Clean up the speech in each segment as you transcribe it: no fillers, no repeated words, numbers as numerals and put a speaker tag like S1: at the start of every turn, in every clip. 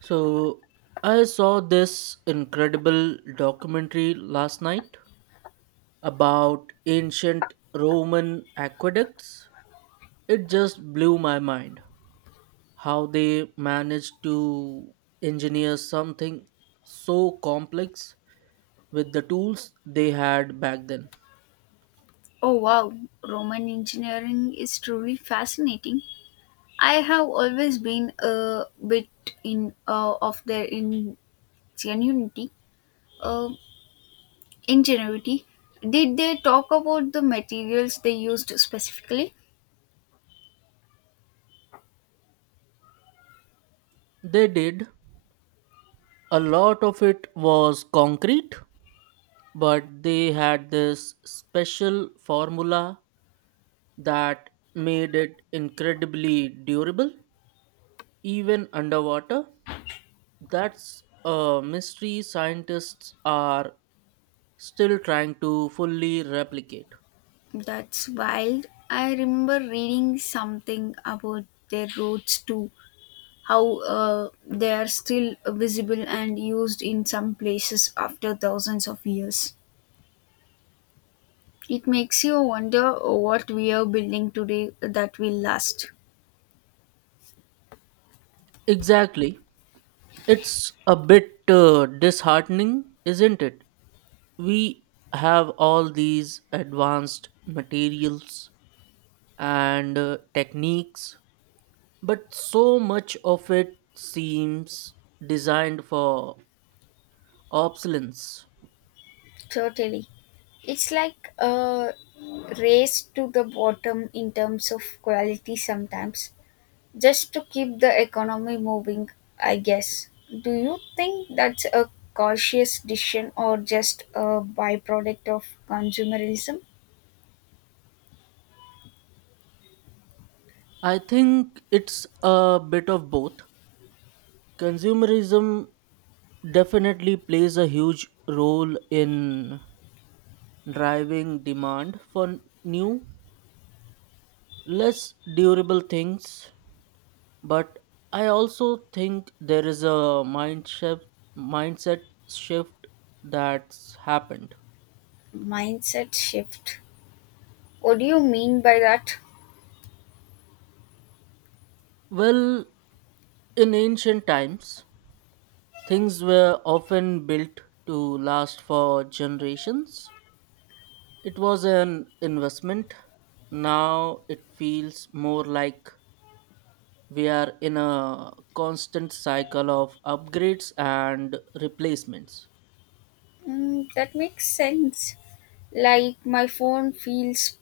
S1: So I saw this incredible documentary last night about ancient Roman aqueducts. It just blew my mind how they managed to engineer something so complex with the tools they had back then.
S2: Oh wow, Roman engineering is truly fascinating. I have always been a bit in of their ingenuity, uh, ingenuity. Did they talk about the materials they used specifically?
S1: They did. A lot of it was concrete, but they had this special formula that made it incredibly durable, even underwater. That's a mystery scientists are still trying to fully replicate.
S2: That's wild. I remember reading something about their roads too, how they are still visible and used in some places after thousands of years. It makes you wonder what we are building today that will last.
S1: Exactly. It's a bit disheartening, isn't it? We have all these advanced materials and techniques, but so much of it seems designed for obsolescence.
S2: Totally. It's like a race to the bottom in terms of quality sometimes, just to keep the economy moving, I guess. Do you think that's a cautious decision or just a byproduct of consumerism?
S1: I think it's a bit of both. Consumerism definitely plays a huge role in driving demand for new, less durable things. But I also think there is a mind shift, mindset shift that's happened.
S2: Mindset shift. What do you mean by that?
S1: Well, in ancient times, things were often built to last for generations. It was an investment. Now it feels more like we are in a constant cycle of upgrades and replacements.
S2: Mm, that makes sense. Like my phone feels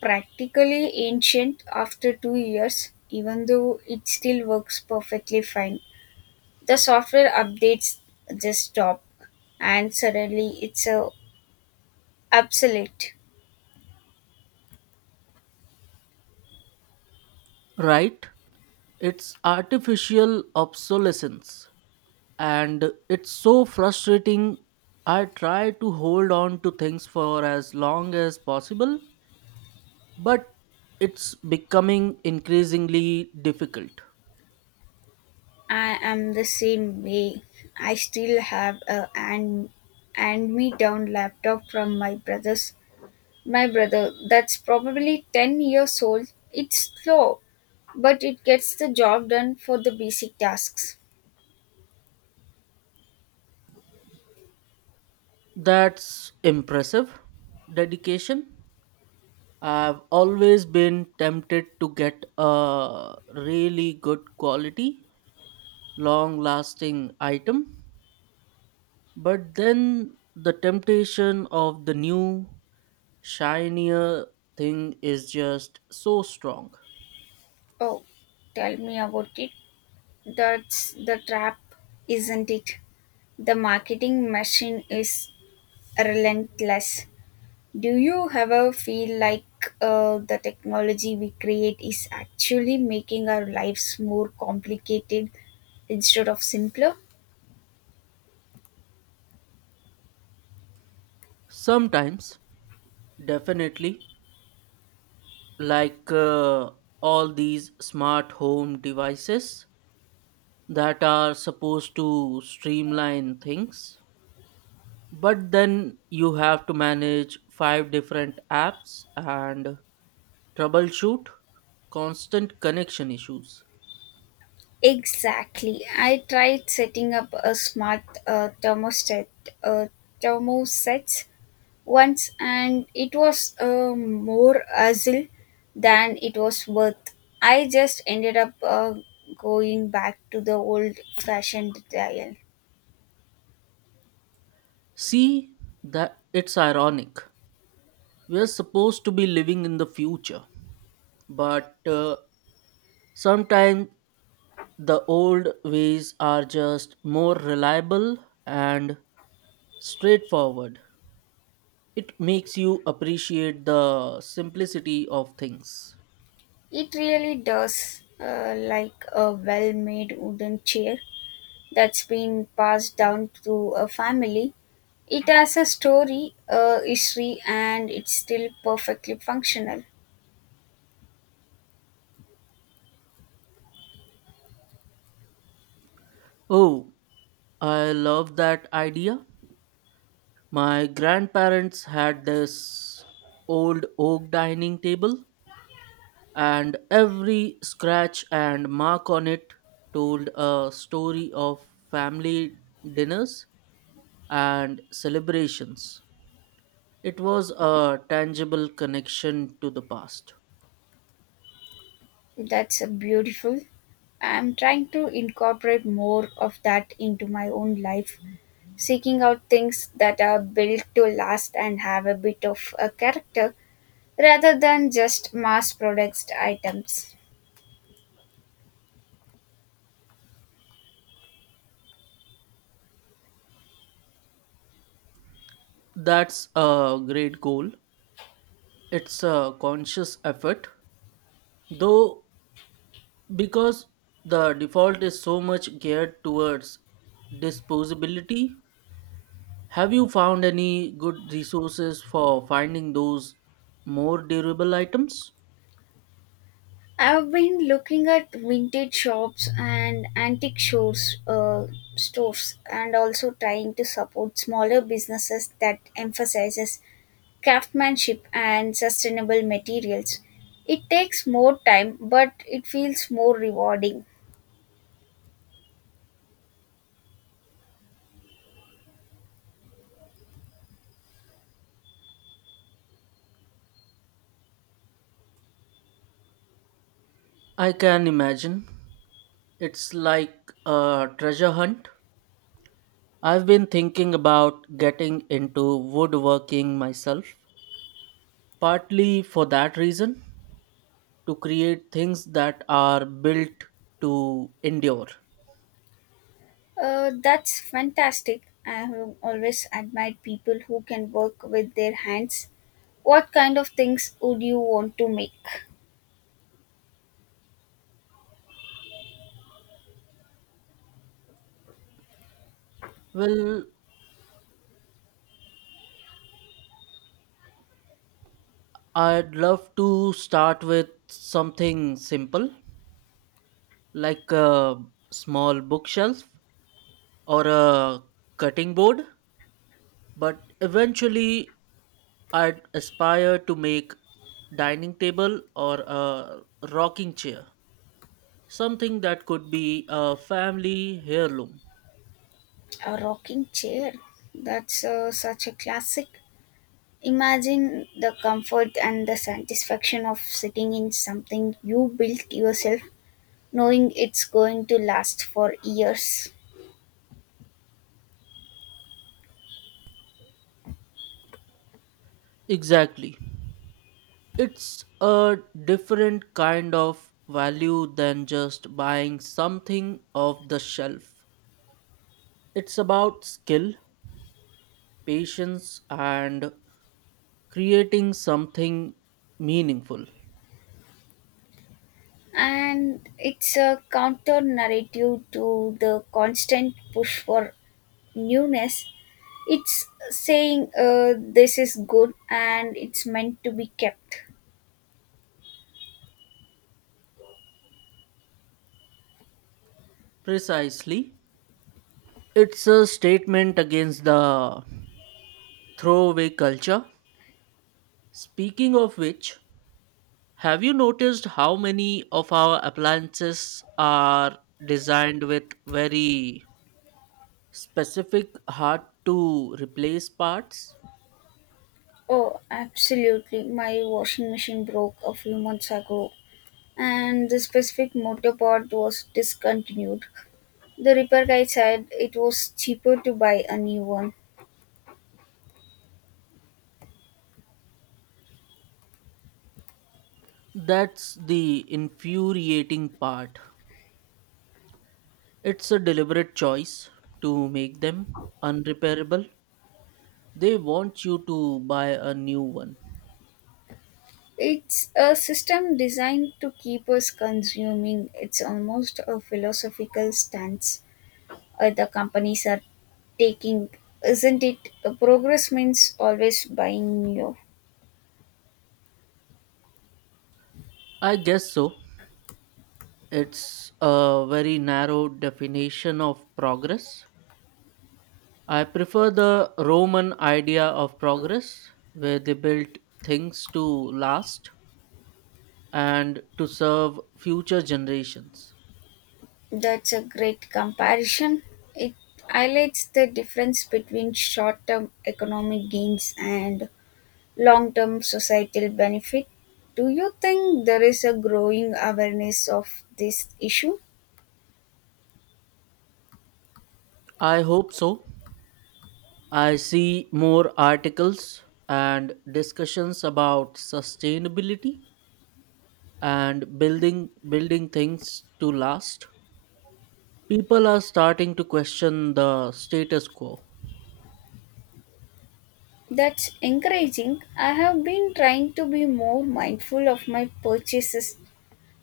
S2: practically ancient after 2 years, even though it still works perfectly fine. The software updates just stop, and suddenly it's a obsolete.
S1: Right? It's artificial obsolescence. And it's so frustrating. I try to hold on to things for as long as possible, but it's becoming increasingly difficult.
S2: I am the same way. I still have a hand me down laptop from my brother that's probably 10 years old. It's slow, but it gets the job done for the basic tasks.
S1: That's impressive dedication. I've always been tempted to get a really good quality, long lasting item, but then the temptation of the new, shinier thing is just so strong.
S2: Oh, tell me about it. That's the trap, isn't it? The marketing machine is relentless. Do you ever feel like the technology we create is actually making our lives more complicated instead of simpler?
S1: Sometimes, definitely, like all these smart home devices that are supposed to streamline things but then you have to manage five different apps and troubleshoot constant connection issues.
S2: Exactly. I tried setting up a smart uh, thermostat once, and it was more hassle than it was worth. I just ended up going back to the old fashioned dial.
S1: See that it's ironic, we're supposed to be living in the future but sometimes the old ways are just more reliable and straightforward. It makes you appreciate the simplicity of things.
S2: It really does, like a well made wooden chair that's been passed down through a family. It has a story, a history, and it's still perfectly functional.
S1: Oh, I love that idea. My grandparents had this old oak dining table, and every scratch and mark on it told a story of family dinners and celebrations. It was a tangible connection to the past.
S2: That's a beautiful. I'm trying to incorporate more of that into my own life, seeking out things that are built to last and have a bit of a character rather than just mass produced items.
S1: That's a great goal. It's a conscious effort, though, because the default is so much geared towards disposability. Have you found any good resources for finding those more durable items?
S2: I've been looking at vintage shops and stores and also trying to support smaller businesses that emphasizes craftsmanship and sustainable materials. It takes more time but it feels more rewarding.
S1: I can imagine. It's like a treasure hunt. I've been thinking about getting into woodworking myself, partly for that reason, to create things that are built to endure.
S2: That's fantastic. I have always admired people who can work with their hands. What kind of things would you want to make?
S1: Well, I'd love to start with something simple, like a small bookshelf or a cutting board, but eventually I'd aspire to make dining table or a rocking chair, something that could be a family heirloom.
S2: A rocking chair. That's such a classic. Imagine the comfort and the satisfaction of sitting in something you built yourself, knowing it's going to last for years.
S1: Exactly. It's a different kind of value than just buying something off the shelf. It's about skill, patience, and creating something meaningful.
S2: And it's a counter narrative to the constant push for newness. It's saying, this is good and it's meant to be kept.
S1: Precisely. It's a statement against the throwaway culture. Speaking of which, have you noticed how many of our appliances are designed with very specific, hard to replace parts?
S2: Oh, absolutely. My washing machine broke a few months ago and the specific motor part was discontinued. The repair guy said it was cheaper to buy a new one.
S1: That's the infuriating part. It's a deliberate choice to make them unrepairable. They want you to buy a new one.
S2: It's a system designed to keep us consuming. It's almost a philosophical stance other companies are taking, isn't it? Progress means always buying new.
S1: I guess so. It's a very narrow definition of progress. I prefer the Roman idea of progress, where they built things to last and to serve future generations.
S2: That's a great comparison. It highlights the difference between short term economic gains and long term societal benefit. Do you think there is a growing awareness of this issue?
S1: I hope so. I see more articles and discussions about sustainability and building things to last. People are starting to question the status quo.
S2: That's encouraging. I have been trying to be more mindful of my purchases,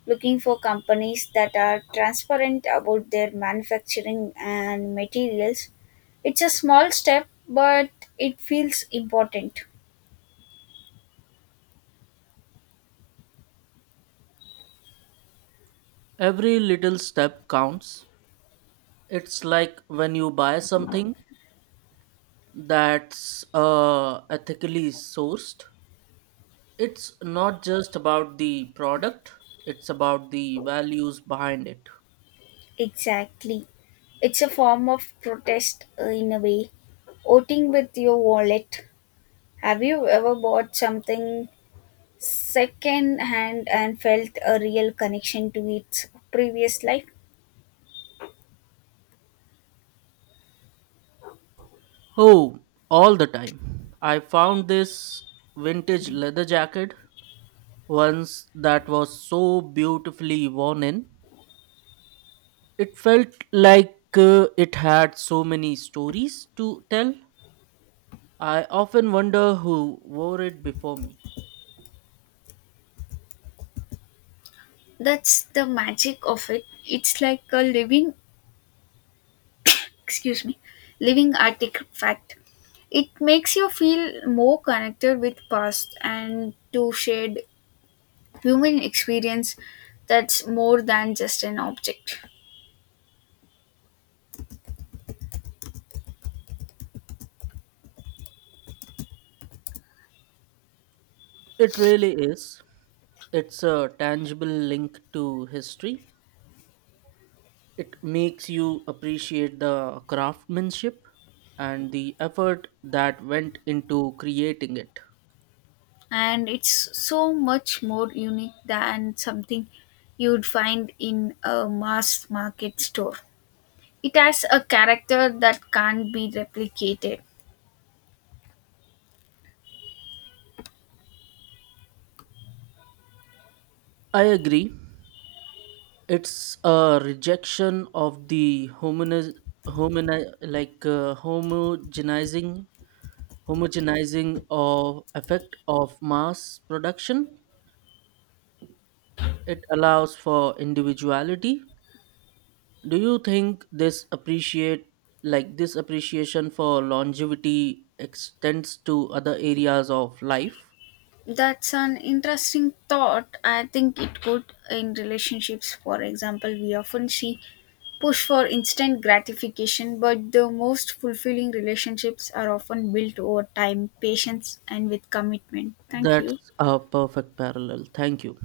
S2: looking for companies that are transparent about their manufacturing and materials. It's a small step, but it feels important.
S1: Every little step counts. It's like when you buy something that's ethically sourced, it's not just about the product, it's about the values behind it.
S2: Exactly. It's a form of protest, in a way. Voting with your wallet. Have you ever bought something second hand and felt a real connection to its previous life?
S1: Oh, all the time. I found this vintage leather jacket once that was so beautifully worn in. It felt like it had so many stories to tell. I often wonder who wore it before me.
S2: That's the magic of it. It's like a excuse me, living artifact. It makes you feel more connected with past and to shared human experience that's more than just an object.
S1: It really is. It's a tangible link to history. It makes you appreciate the craftsmanship and the effort that went into creating it.
S2: And it's so much more unique than something you'd find in a mass market store. It has a character that can't be replicated.
S1: I agree. It's a rejection of the hominiz, homini, like homogenizing, homogenizing of effect of mass production. It allows for individuality. Do you think this appreciate like this appreciation for longevity extends to other areas of life?
S2: That's an interesting thought. I think it could in relationships. For example, we often see push for instant gratification, but the most fulfilling relationships are often built over time, patience, and with commitment. Thank you.
S1: That's a perfect parallel. Thank you.